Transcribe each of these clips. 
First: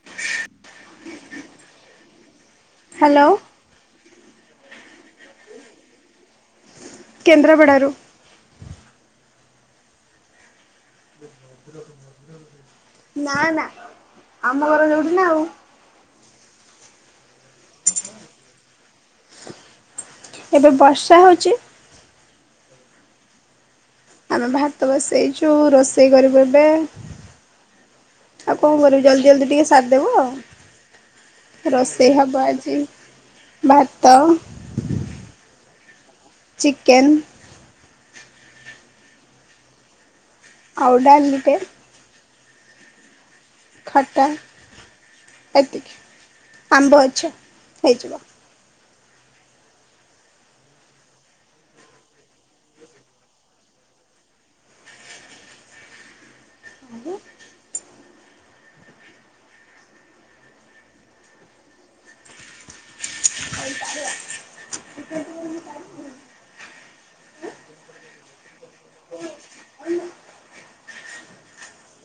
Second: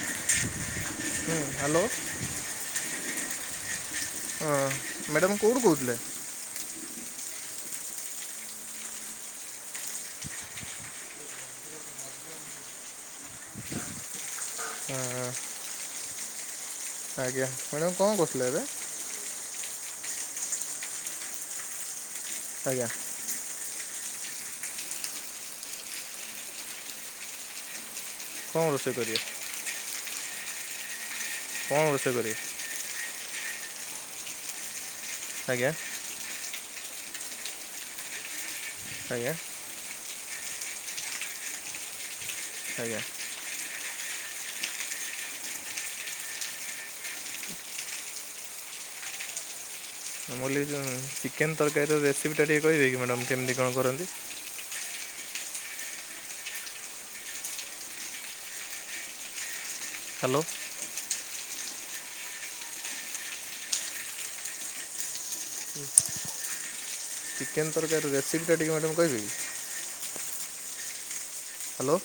ହୁଁ hello. Hello ହଁ madam କୋଉଠୁ କହୁଥିଲେ? କେନ୍ଦ୍ରାପଡ଼ାରୁ। ନା ନା ଆମ ଘର ଯୋଉଠିନା ଆଉ। ଆଜ୍ଞା ମ୍ୟାଡ଼ାମ୍ କଁ କରୁଥିଲେ ଏବେ? ଏବେ ବର୍ଷା ହଉଚି। ଆଜ୍ଞା। ଆମେ ଭାତ ବସେଇଚୁ ରୋଷେଇ କରିବୁ ଏବେ। ଆଉ କଣ ରୋଷେଇ କରିବି କରିବେ ଜଲ୍ଦି ଜଲ୍ଦି ଟିକେ ସାର୍ଦବୁ ଆଉ। କ'ଣ ରୋଷେଇ କରିବେ ହବ ଆଜି ଭାତ ଆଜ୍ଞା। ଚିକେନ୍। ଆଜ୍ଞା। ଆଉ ଡ଼ାଲିଟେ। ଆଜ୍ଞା। ଖଟା ଏତିକି ଆମ୍ବ ଅଛି ହେଇଯିବ। ମୁକହିଲି ଯୋଉ ଚିକେନ୍ ତର୍କାରୀର ରେସିପିଟା ଟିକେ କହିବେକି ମ୍ୟାଡ଼ାମ୍ କେମିତି କଣ କରନ୍ତି? ଆଗେ ହାଲୋ। [inaudible] ଚିକେନ ତର୍କରିର ରେସିପି ଟା ଟିକେ ମ୍ୟାଡ଼ମ୍ କହିବେ କି? [inaudible] ହାଲୋ।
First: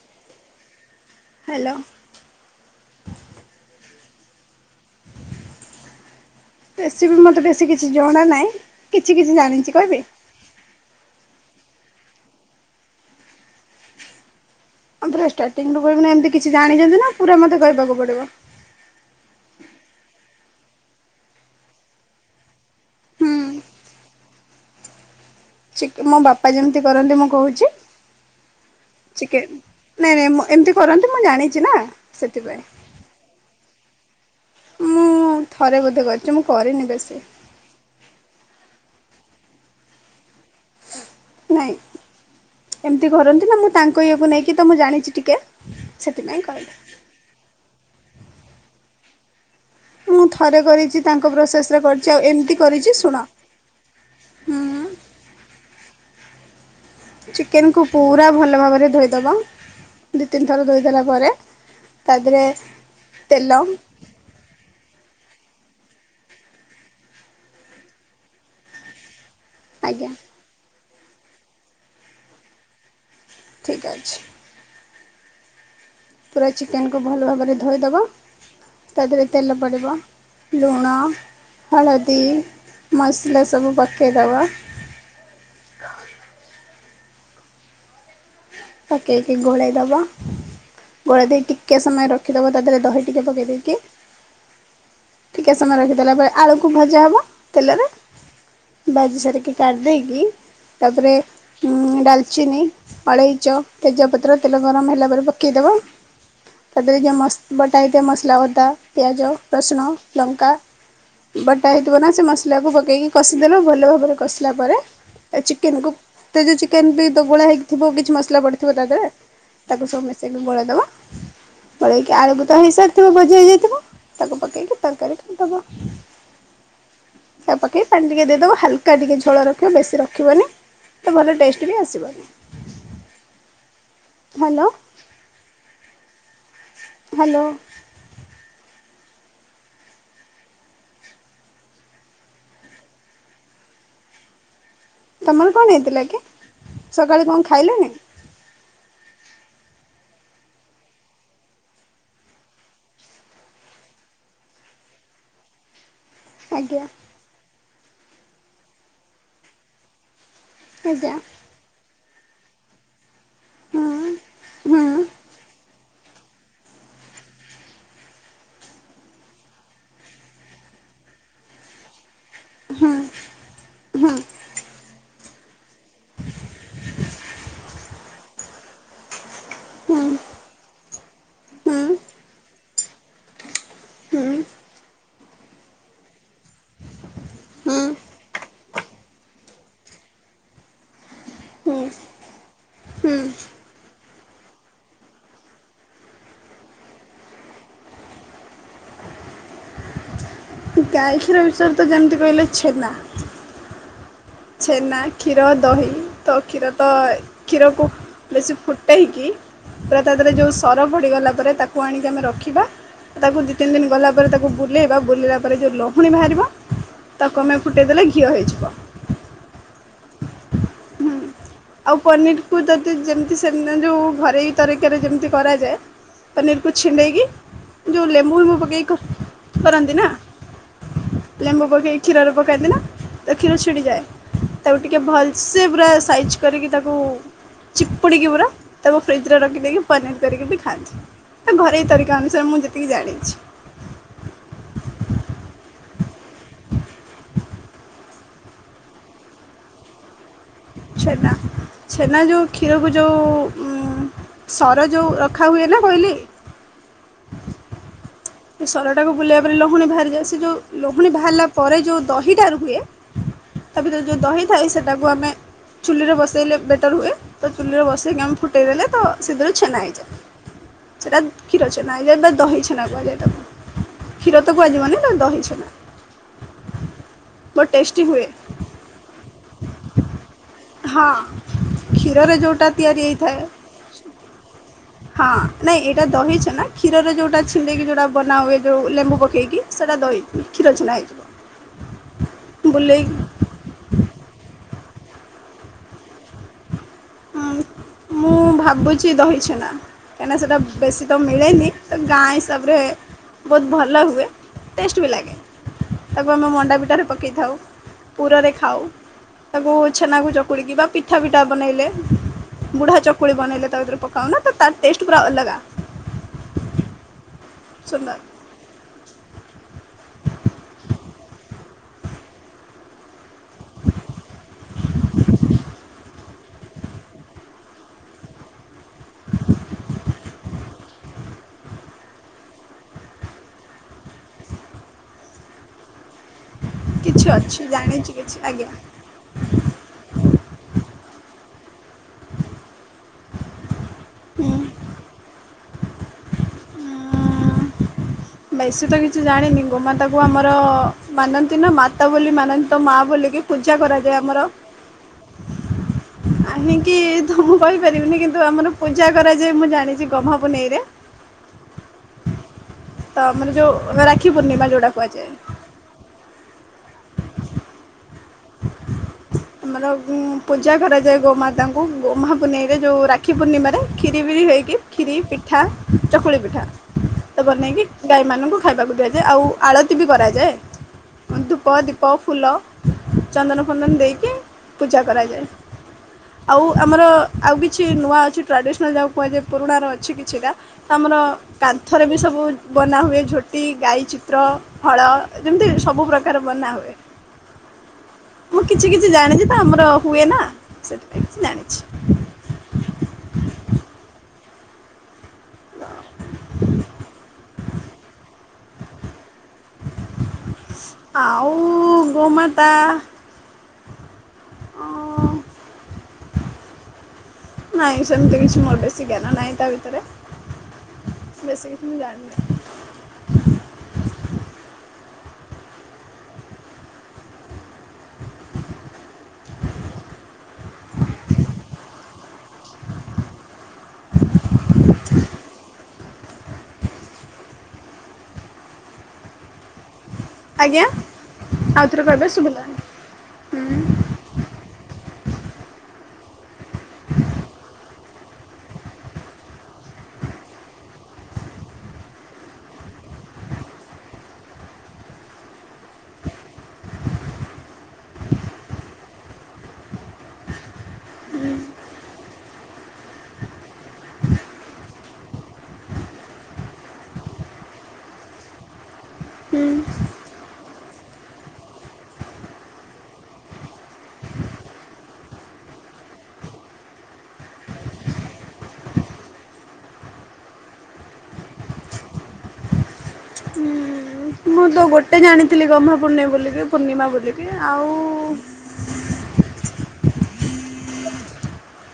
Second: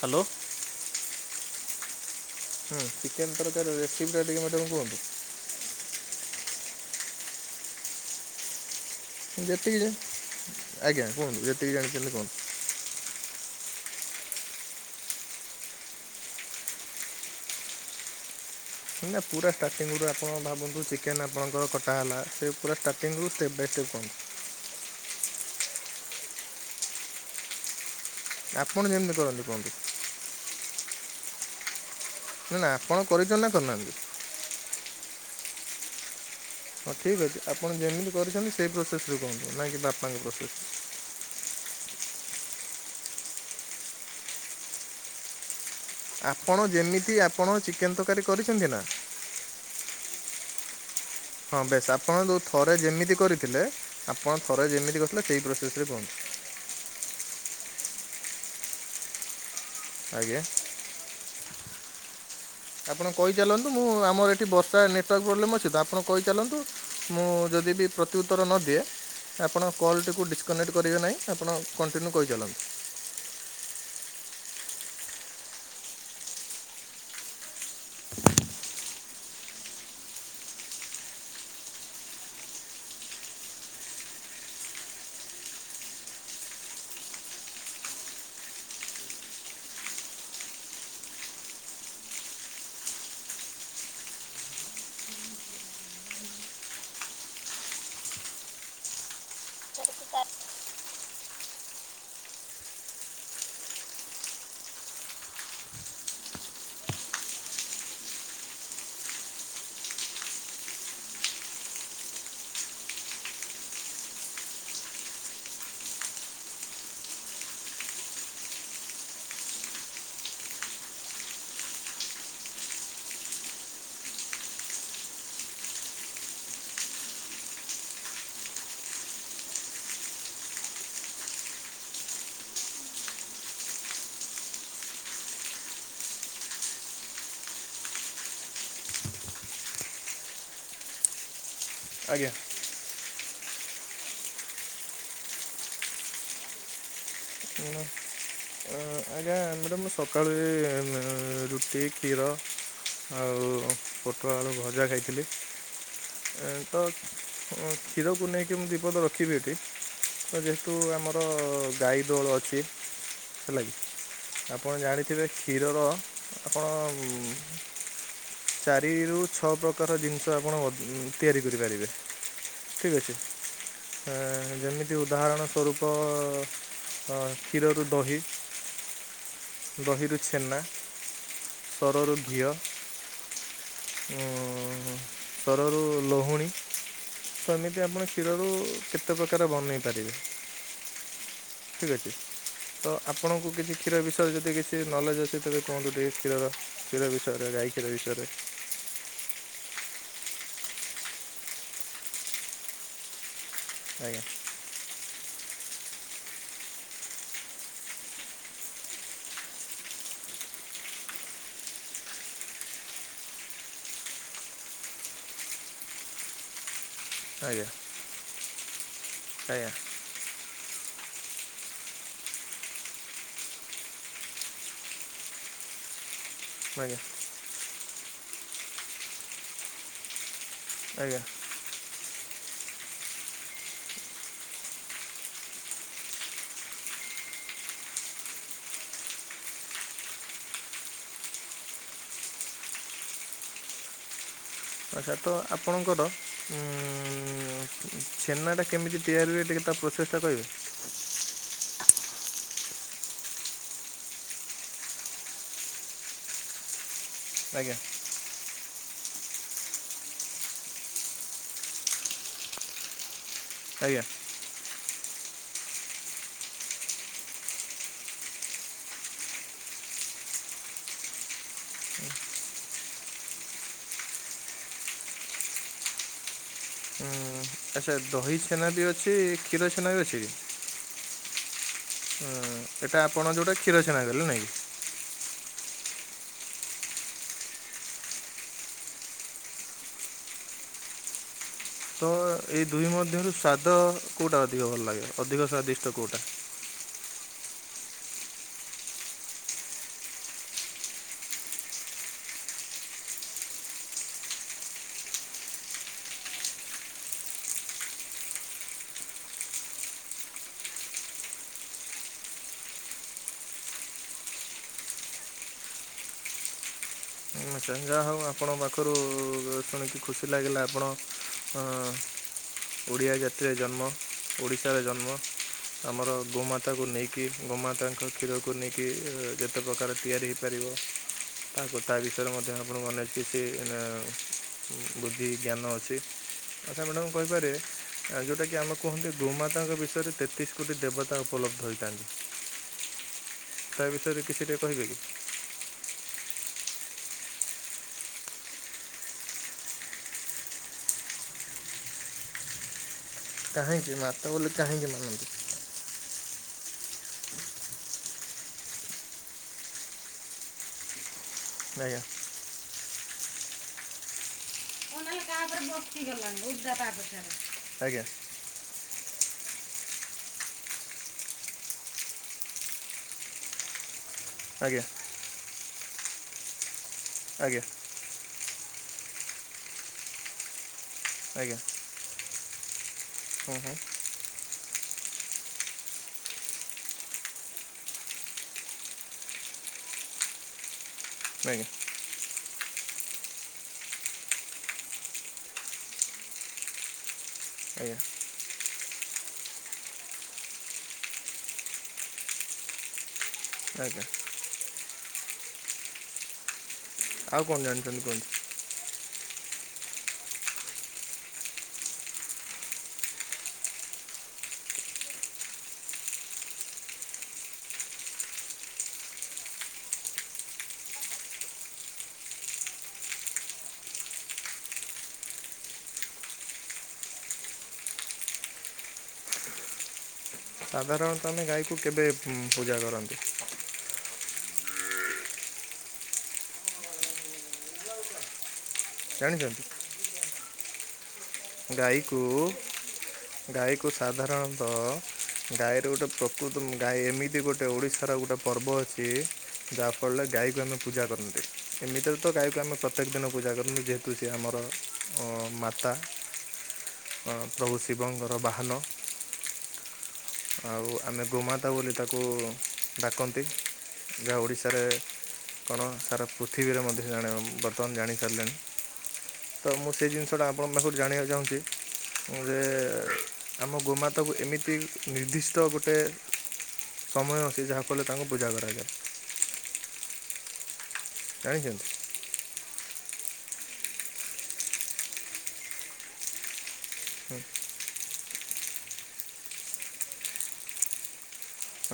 ହାଲୋ। ହାଲୋ। ହୁଁ ଚିକେନ୍ ତରକାରି ର ରେସିପି ଟା ଟିକେ ମେଡମ୍ କୁହ। ରେସିପି ମୋତେ ବେଶୀ କିଛି ଜଣା ନାଈଁ। ଯେତିକି ଯା ଆଜ୍ଞା କୁହନ୍ତୁ ଯେତିକି ଜାଣିଛନ୍ତି କୁହନ୍ତୁ। ହଁ ପୁରା ଷ୍ଟାର୍ଟିଂରୁୁ କହିବିନା ଏମିତି କିଛି ଜାଣିଛନ୍ତି ନା ପୁରା ମୋତେକହିବାକୁ ପଡ଼ିବ? ନା ପୁରା ଷ୍ଟାର୍ଟିଙ୍ଗୁ ଆପଣ ଭାବନ୍ତୁ ଚିକେନ୍ ଆପଣଙ୍କର କଟା ହେଲା ସେ ପୁରା ଷ୍ଟାର୍ଟିଙ୍ଗ୍ ରୁ ହୁଁ ଷ୍ଟେପ୍ ବାଇ ଷ୍ଟେପ୍ କୁହନ୍ତୁ। ଚିକ୍ ମୋ ବାପା ଜେମତି କରନ୍ତି ମୁଁ କହୁଛି। ଆପଣ ଯେମ୍ତି କରନ୍ତି ଚିକେନ୍ କୁହନ୍ତୁ। ନାଇଁ ନାଇଁ ମୁଁ ଏମ୍ତି କରନ୍ତି ମୁଁ ଜାଣିଚି ନା। ନା ସେଥିପାଇଁ ନା ଆପଣ କରିଛନ୍ତି ନା କରିନାହାନ୍ତି। ମୁଁ ଥରେ ବୋଧେ କ ଯେ ମୁଁ କରେନି। ହଁ ଠିକ୍ ଅଛି ଆପଣ ଯେମିତି କରିଛନ୍ତି ସେଇ ପ୍ରୋସେସ୍ ରେ କୁହନ୍ତୁ ନାହିଁ କି ବାପାଙ୍କ ପ୍ରୋସେସ୍। ନାଇଁ ଏମ୍ତି କରନ୍ତି ନା ମୁଁ ତାଙ୍କ ଇଏକୁ ନେଇକି ତ ମୁଁ ଜାଣିଚି ଟିକେ। ସେଥିପାଇଁ ଆପଣ କହିଲି ଯେମିତି ଆପଣ ଚିକେନ୍ ତକାରୀ କରିଚନ୍ତି ନା? ମୁଁ ଥରେ କରିଚି ତାଙ୍କ ପ୍ରୋସେସ ରେ କର୍ଚି ଆଉ ଏମ୍ତି କରିଛି ଶୁଣ ଥିଲେ। ଆପଣ ଥରେ ହୁଁ ଯେମିତି କରିଥିଲେ ସେହି ପ୍ରୋସେସ୍ ରେ କୁହନ୍ତୁ। ଚିକେନକୁ ପୁରା ଭଲ ଭାବରେ ଧୋଇଦବ ଦୁଇ ଆଜ୍ଞା ତିନି ଥର ଧୋଇଦେଲା ପରେ ତାଧୀରେ ଆପଣ କହିଚାଲନ୍ତୁ ମୁଁ ଆମର ଏ ବର୍ଷା ନେଟୱାର୍କ ପ୍ରୋବ୍ଲେମ୍ ଅଛି ତ ଆପଣ କହିଚାଲନ୍ତୁ ମୁଁ ଯଦି ବି ପ୍ରତିଉତ୍ତର ନଦିଏ ଆପଣ ଆଜ୍ଞା କଲଟିକୁ ଡିସକନେକ୍ଟ କରିବେ ନାହିଁ ଆପଣ କଣ୍ଟିନ୍ୟୁ କହିଚାଲନ୍ତୁ। ଠିକ୍ ଅଛି। ପୁରା ଚିକେନ୍ କୁ ଭଲ ଭାବରେ ଧୋଇଦବ। ତା ଦେହରେ ତେଲ ପଡ଼ିବ ଲୁଣ ହଳଦୀ ମସଲା ସବୁ ପକେଇଦବ ପକେଇକି ଗୋଳେଇ ଦବ ଗୋଳେଇ ଦେଇ ଟିକେ ସମୟ ରଖିଦବ ତା ଦେହରେ ଦହି ଟିକେ ପକେଇ ଦେଇକି ଟିକେ ସମୟ ରଖିଦେଲା ପରେ ଆଳୁକୁ ଭଜା ହବ ତେଲରେ। ବାଜି ସାରିକି କାଡି ଦେଇକି ତାପରେ ଉଁ ଡାଲଚିନି ଅଳେଇଚ, ତେଜପତ୍ର ତେଲ ଗରମ ହେଲା ପରେ ପକେଇଦବ। ତାପରେ ଯେ ମସ୍ ବଟା ହେଇଥିବା ମସଲା ଅଦା, ପିଆଜ, ରସୁଣ, ଲଙ୍କା ବଟା ହେଇଥିବ ନା ସେ ମସଲାକୁ ପକେଇକି କଷିଦେଲ ଭଲ ଭାବରେ କଷିଲା ପରେ ଆ ଚିକେନ କୁ ତେ ଜୋ ଚିକେନ୍ ବି ଦ ଗୋଳା ହେଇକି ଥିବ କିଛି ମସଲା ପଡ଼ିଥିବ ତା ଦେହରେ ତାକୁ ସବୁ ମିସେଇକି ଗୋଳେଇ ଦବ ପଳେଇକି ଆଳୁକୁ ତ ହେଇସାରିଥିବ ଭଜା ହେଇଯାଇଥିବ ତାକୁ ପକେଇକି ତରକାରୀ କରିଦବ। ତାକୁ ପକେଇ ପାଣି ଟିକେ ଦେଇଦବ ହାଲକା ଟିକେ ଝୋଳ ରଖିବ ବେଶୀ ରଖିବନି ତ ଭଲ ଟେଷ୍ଟ ବି ଆସିବନି। ହ୍ୟାଲୋ। ହାଲୋ। ଆଜ୍ଞା। ତମର କଣ ହେଇଥିଲା କି, ସକାଳୁ କଣ ଖାଇଲଣିି? ଉଁ ହୁଁ, ଆଜ୍ଞା ଆମେ ତ ମୁଁ ସକାଳେ ଏଇ ରୁଟି, ଖିର ଆଉ ପୋଟଳ ଆଳୁ ଭଜା ଖାଇଥିଲି। ତ, ଆଜ୍ଞା ଖିରକୁ ନେଇକି ମୁଁ ଦି ପଦ ରଖିବି ଏଠି, ତ ଯେ ହେତୁ ଆଜ୍ଞା ଆମର ଗାଈ ଦୋଅଳ ଅଛି, ହେଲା କିି। ହୁଁ। ଆପଣ ହୁଁ ଜାଣିଥିବେ କ୍ଷୀରର, ଆପଣ ଚାରିରୁ ଛଅ ପ୍ରକାର ଜିନିଷ ଆପଣ ଅ ତିଆରି କରିପାରିବେ। ଠିକ୍ ଅଛି। ହୁଁ ଆ ଯେମିତି ଉଦାହରଣ ସ୍ୱରୂପ ଅ, କ୍ଷୀରରୁ ଦହି। ହୁଁ ଦହିରୁ ଛେନା, ହୁଁ ସରରୁ ଘିଅ। ହୁଁ। ଉଁ ସରରୁ ଲହୁଣୀ। ତ ହୁଁ ଏମିତି ଆପଣ କ୍ଷୀରରୁ କେତେ ପ୍ରକାର ବନେଇ ପାରିବେ। ହୁଁ ଠିକ୍ ଅଛି। ତ ହୁଁ ଆପଣଙ୍କୁ କିଛି କ୍ଷୀର ବିଷୟରେ ଯଦି କିଛି ନଲେଜ୍ ଅଛି ତେବେ କୁହନ୍ତୁ, ଟିକେ କ୍ଷୀରର କ୍ଷୀର ବିଷୟରେ ଗାଈ କ୍ଷୀର ବିଷୟରେ। ଗାଈ କ୍ଷୀର ବିଷୟରେ ତ ଯେମିତି କହିଲେ ଛେନା। ଆଜ୍ଞା ଛେନା, କ୍ଷୀର, ଦହି ତ କ୍ଷୀର ତ କ୍ଷୀରକୁ ବେଶୀ ଫୁଟେଇକି, ପୁରା ତା ଦେଏରେ ଯୋଉ ସର ପଡିଗଲା ପରେ, ତାକୁ ଆଣିକି ଆମେ ରଖିବା। ତାକୁ ଦି ତିନି ଦିନି ଗଲା ପରେ ତାକୁ ବୁଲେଇବା, ବୁଲେଇଲା ପରେ ଯୋଉ ଲହୁଣୀ ବାହାରିବ। ତାକୁ ଆମେ ଆଜ୍ଞା ଫୁଟେଇଦେଲେ ଘିଅ ହେଇଯିବ। ଆଜ୍ଞା। ଆଉ ପନିରକୁ ଯଦି ଯେମିତି ସେ ଦିନ୍ ଯୋଉ ଘରେଇ ତରିକାରେ ଯେମିତି କରାଯାଏ। ପନିର୍ କୁ ଆଜ୍ଞା ଛିଣ୍ଡେଇକି, ଯୋଉ ଲେମ୍ବୁ ଫେମ୍ବୁ ପକେଇକି କରନ୍ତି ନା। ଆଜ୍ଞା। ଲେମ୍ବୁ ପକେଇ କ୍ଷୀରରେ ପକାନ୍ତିନା? ତ କ୍ଷୀର ଛିଡିଯାଏ, ତାକୁ ଟିକେ ଭଲ୍ସେ ପୁରା ସାଇଜ୍ କରିକି ତାକୁ, ଚିପୁଡ଼ିକି ପୁରା ତାକୁ ଫ୍ରିଜ୍ ରେ ରଖିଦେଇକି ପନିର୍ କରିକି ବି ଖାଆନ୍ତି। ଏ ଘରୋଇ ତରିକା ଅନୁସାରେ ମୁଁ ଯେତିକି ଜାଣିଛି। ଏଇଟା ତ ଆପଣଙ୍କର। ଛେନା ଟା କେମିତି ତିଆରି ହୁଏ, ଟିକେ ତା ପ୍ରୋସେସ୍ ଟା କହିବେ? ଛେନା, ଛେନା ଯୋଉ କ୍ଷୀରକୁ ଯୋଉ ଉଁ ସର ଯୋଉ ରଖା ହୁଏନି, କହିଲି। ଆଜ୍ଞା। ସେ ସରଟାକୁ ବୁଲେଇିବା ରେ ଲହୁଣୀ ବାହାରିଯାଏ, ସେ ଯୋଉ ଲହୁଣୀ ବାହାରିଲା ପରେ ଯୋଉ ଦହିଟା ରୁହେ। ତା ଆଜ୍ଞା ଭିତରେ ଯୋଉ ଦହି ଥାଏ, ସେଟାକୁ ଆମେ ଚୁଲିରେ ବସେଇଲେ ବେଟର୍ ହୁଏ, ତ ଚୁଲିରେ ବସେଇକି ଆମେ ଫୁଟେଇ ଦେଲେ ତ ସେଥିରେ ଛେନା ହେଇଯାଏ। ସେଟା କ୍ଷୀର ଛେନା ହେଇଯାଏ, ବା ଦହି ଛେନା କୁହାଯାଏ। କ୍ଷୀର ତ କୁହାଯିବନି, ସେଟା ଦହି ଛେନା। ବହୁତ ଆଛା, ଟେଷ୍ଟି ହୁଏ। ଦହି ଛେନା ବି ଅଛି, କ୍ଷୀର ଛେନା ବି ଅଛି? ହଁ, କ୍ଷୀରରେ ଯୋଉଟା ତିଆରି ହେଇଥାଏ। କ୍ଷିର ଛେନା କଇଲ, ନାଇଁ? ହଁ, ନାଇଁ ଏଇଟା ଦହି ଛେନା, କ୍ଷୀରରେ ଯୋଉଟା ଛିଣ୍ଡେଇକି ଯୋଉଟା ବନା ହୁଏ ଯୋଉ ଟା ଲେମ୍ବୁ ପକେଇକି ସେଟା ଦହି କ୍ଷୀର ଛେନା ହେଇଯିବ। ତ ଏଇ ଦୁଇ ବୁଲେଇ ମଧ୍ୟରୁ ସ୍ଵାଦ କୋଉଟା ଅଧିକ ଭଲ ଲାଗେ, ଅଧିକ ସ୍ଵାଦିଷ୍ଟ କୋଉଟା? ହଁ ମୁଁ ଭାବୁଛି ଦହି ଛେନା। କାହିଁକିନା ସେଟା ବେଶୀ ତ ମିଳେନି ତ ଗାଁ ହିସାବରେ ବହୁତ ଭଲ ହୁଏ ଟେଷ୍ଟ ବି ଲାଗେ। ତାକୁ ଆମେ ମଣ୍ଡା ପିଠାରେ ପକେଇଥାଉ ପୁରରେ ଖାଉ। ତାକୁ ଛେନାକୁ ଚକୁଳିକି ବା ପିଠା ପିଠା ବନେଇଲେ ବୁଢା ଚକୁଳି ବନେଇଲେ ତା ଭିତରେ ପକାଉନା ତ ତାର ଟେଷ୍ଟ ପୁରା ଅଲଗା। [unintelligible] ସୁନ୍ଦର ହଉ। ଆପଣଙ୍କ ପାଖରୁ ଶୁଣିକି ଖୁସି ଲାଗିଲା ଆପଣ ଓଡ଼ିଆ ଜାତିରେ ଜନ୍ମ ଓଡ଼ିଶାରେ ଜନ୍ମ। ଆମର ଗୋମାତାକୁ ନେଇକି ଗୋମାତାଙ୍କ କ୍ଷୀରକୁ ନେଇକି ଯେତେ ପ୍ରକାର ତିଆରି ହେଇ ପାରିବ ତାକୁ ତା ବି ସେଥିରେ ମଧ୍ୟ [inaudible] ବୁଦ୍ଧି ଜ୍ଞାନ ଅଛି। କଥା ମ୍ୟାଡାମ କିଛି କହିପାରେ ଅଛି ଜାଣିଛି ଆଉ କିଛି ଯୋଉଟା କି ଆଜ୍ଞା ଆମେ କୁହନ୍ତି। ଗୋମାତାଙ୍କ ବିଷୟରେ ତେତିଶ କୋଟି ଦେବତା ଉପଲବ୍ଧ ହୋଇଥାଏ। ତାର ବିଷୟରେ ହୁଁ କିଛି ଟିକେ କହିବେ କି? ବେଶୀ ତ କିଛି ଜାଣିନି ଗୋମାତାକୁ ଆମର ମାନନ୍ତି ନା ମାତା ବୋଲି ମାନନ୍ତି। ତ ମା ବୋଲିକି ପୂଜା କାହିଁକି କରାଯାଏ ମାତା ଆମର। ବୋଲି କାହିଁକି [inaudible] କାହିଁକି ତ ମୁଁ କହିପାରିବିନି କିନ୍ତୁ ଆମର ପୂଜା କରାଯାଏ ମୁଁ ଜାଣିଛି ଗମହା ପୁନେଇ ରେ। ରାଇଟ। ତ ମାନେ ଯୋଉ ରାକ୍ଷୀ ପୂଣ୍ଣିମା ଯଉଟା ନହେଲେ କାହା କୁହାଯାଏ। ଉପରେ [unintelligible] ଆଜ୍ଞା। [inaudible] ଆମର ପୂଜା କରାଯାଏ ଗୋମାତାଙ୍କୁ ଗମାହା ପୁନେଇ ରେ ଯୋଉ ରାକ୍ଷୀ ପୂର୍ଣ୍ଣିମା ରେ। କ୍ଷୀରି ଫିରି ହେଇକି ଆଜ୍ଞା କ୍ଷୀରି ପିଠା ଚକୁଳି ପିଠା ତ ଆଜ୍ଞା ବନେଇକି ଗାଈମାନଙ୍କୁ ଖାଇବାକୁ ଦିଆଯାଏ ଆଉ ଆଳତି ବି କରାଯାଏ ଆଜ୍ଞା ଧୂପ ଦୀପ ଫୁଲ ହଁ ଚନ୍ଦନ ହଁ ଫନ୍ଦନ ଦେଇକି ପୂଜା କରାଯାଏ। ଆଉ ଆମର ଆଉ କିଛି ନୂଆ ଅଛି ଟ୍ରାଡ଼ିସନାଲ୍ ଯାହାକୁ କୁହାଯାଏ ପୁରୁଣାର ଅଛି କିଛିଟା। ଆମର ଆଜ୍ଞା କାନ୍ଥରେ ବି ସବୁ ବନାହୁଏ ଝୋଟି ଗାଈ ଚିତ୍ର ଫଳ ଯେମିତି ସବୁ ପ୍ରକାର ବନା ହୁଏ। ଏ ମୁଁ କିଛି କିଛି ଜାଣିଛି ତ ଆମର ହୁଏ ନା ସେଥିପାଇଁ କିଛି ଜାଣିଛି। ଆଜ୍ଞା। ତ ଆଉ କଣ ଜାଣିଛନ୍ତି କୁହନ୍ତୁ। ଆଉ ଗୋମାତା ଓ। ନାଇଁ ସେମିତି କିଛି ମୋର ବେଶୀ ଜ୍ଞାନ ନାହିଁ ତା ଭିତରେ। ବେଶୀ କିଛି ମୁଁ ଜାଣିନି। ସାଧାରଣତଃ ଆମେ ଗାଈ କି କେବେ ପୂଜା କରନ୍ତି? ଜାଣିଛନ୍ତି। ଆଜ୍ଞା ଆଉଥରେ ଗାଈକୁ କହିବେ ଶୁଭିଲାନି। ଗାଈକୁ ସାଧାରଣତଃ ଗାଈର ଗୋଟେ ପ୍ରକୃତ ଗାଈ ଏମିତି ଗୋଟେ ଓଡ଼ିଶା ତାର ଗୋଟେ ପର୍ବ ଅଛି ଯାହାଫଳରେ ଗାଈ କି ଆମେ ପୂଜା କରନ୍ତି। ଏମିତିରେ ତ ଗାଈକୁ ଆମେ ପ୍ରତ୍ୟେକ ଦିନ ପୂଜା କରନ୍ତି ଯେହେତୁ ସିଏ ଆମର ମାତା। ଅ ପ୍ରଭୁ ଶିବଙ୍କର ବାହାନ। ଆଉ ଆମେ ଗୋମାତା ବୋଲି ତାକୁ ଡାକନ୍ତି। ଯାହା ଓଡ଼ିଶାରେ କଣ ସାରା ପୃଥିବୀର ମଧ୍ୟ ଜାଣ ବର୍ତ୍ତମାନ୍ ଜାଣି ସାରିଲେଣି। ହୁଁ ତ ମୁଁ ସେଇ ଜିନିଷଟା ଆପଣଙ୍କ ପାଖରୁ ଜାଣିବାକୁ ଚାହୁଁଚି ଯେ ଆମ ଗୋମାତାକୁ ଏମିତି ନିର୍ଦ୍ଦିଷ୍ଟ ଗୋଟେ ସମୟ ଅଛି ଯାହାକୁ ହେଲେ ତାଙ୍କୁ ପୂଜା କରାଯାଏ। ଜାଣିଚ? ହୁଁ। ମୁଁ ତ ଗୋଟେ ଜାଣିଥିଲି ଗହ୍ମା ପୂର୍ଣ୍ଣିମା ବୋଲିକି ପୂର୍ଣ୍ଣିମା ବୋଲିକି ଆଉ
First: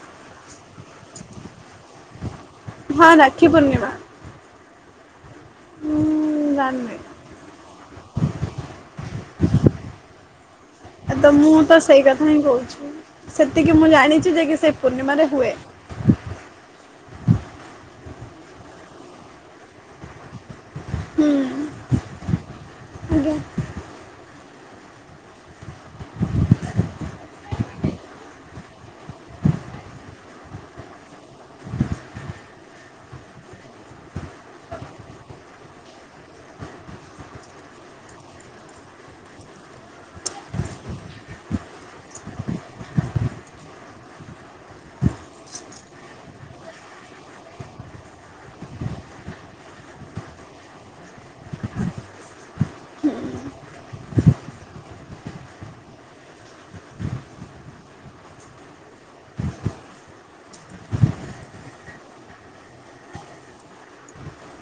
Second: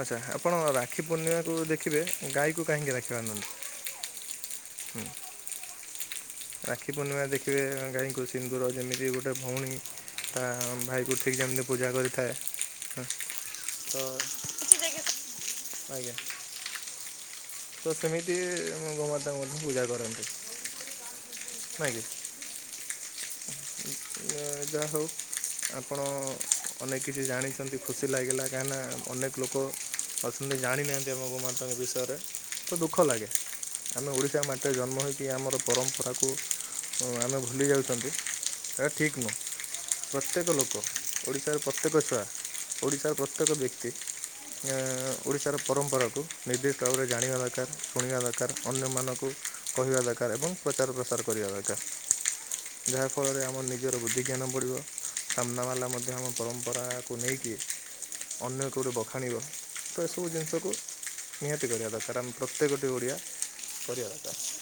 ଆଚ୍ଛା ଆପଣ ରାକ୍ଷୀ ପୂର୍ଣ୍ଣିମାକୁ ଦେଖିବେ ଗାଈକୁ କାହିଁକି ହଁ ରାକ୍ଷୀ ବାନ୍ଧନ୍ତି? ପୂର୍ଣ୍ଣିମା [inaudible] ରାକ୍ଷୀ ପୂର୍ଣ୍ଣିମା ଦେଖିବେ ଗାଈଙ୍କୁ ସିନ୍ଦୁର ଯେମିତି ଗୋଟେ ଭଉଣୀ ତା ଭାଇକୁ ତ ଠିକ୍ ମୁଁ ଯେମିତି ତ ପୂଜା ସେଇ କଥା କରିଥାଏ ହିଁ କହୁଛି, ସେତିକି ମୁଁ ତ ଜାଣିଛି ଯେ କି ସେ ପୂର୍ଣ୍ଣିମାରେ ହୁଏ। ଆଜ୍ଞା ତ ସେମିତି ଗୋମାତାଙ୍କୁ ପୂଜା କରନ୍ତି ହୁଁ ନାଇଁ କି? ଆଜ୍ଞା। ଯାହଉ ଆପଣ ମାନେ କିଛି ଜାଣିଛନ୍ତି ଖୁସି ଲାଗିଲା କାହିଁକିନା ଅନେକ୍ ଲୋକ ଅଛନ୍ତି ଜାଣିନାହାନ୍ତି ଆମ ଗୋମାତାଙ୍କ ବିଷୟରେ ତ ଦୁଃଖ ଲାଗେ। ଆମେ ଓଡ଼ିଶା ମାଟିରେ ଜନ୍ମ ହେଇକି ଆମର ପରମ୍ପରାକୁ ଆମେ ଭୁଲି ଯାଉଚନ୍ତି। ଏଟା ଠିକ୍ ନୁହଁ। ପ୍ରତ୍ୟେକ ଲୋକ ଓଡ଼ିଶାର ପ୍ରତ୍ୟେକ ଛୁଆ ଓଡ଼ିଶାର ପ୍ରତ୍ୟେକ ବ୍ୟକ୍ତି [unintelligible] ଓଡ଼ିଶାର ପରମ୍ପରାକୁ ନିର୍ଦ୍ଦିଷ୍ଟ ଭାବରେ ଜାଣିବା ଦରକାର୍, ଶୁଣିବା ଦରକାର୍ ଅନ୍ୟ ମାନଙ୍କୁ କହିବା ଦରକାର୍ ଏବଂ ପ୍ରଚାର ପ୍ରସାର କରିବା ଦରକାର ଯାହା ଫଳରେ ଆମର ନିଜର ବୁଦ୍ଧି କୁ ଜ୍ଞାନ ବଢିବ ସାମ୍ନା ବାଲା ମଧ୍ୟ ଆମ ପରମ୍ପରାକୁ ନେଇକି ଅନ୍ୟ କୋଉଠି ବଖାଣିବ, ତ ଏସବୁ ଜିନିଷକୁ ନିହାତି କରିବା ଦରକାର ଆମେ ପ୍ରତ୍ୟେକଟି ଓଡ଼ିଆ କରିବା ଦରକାର୍।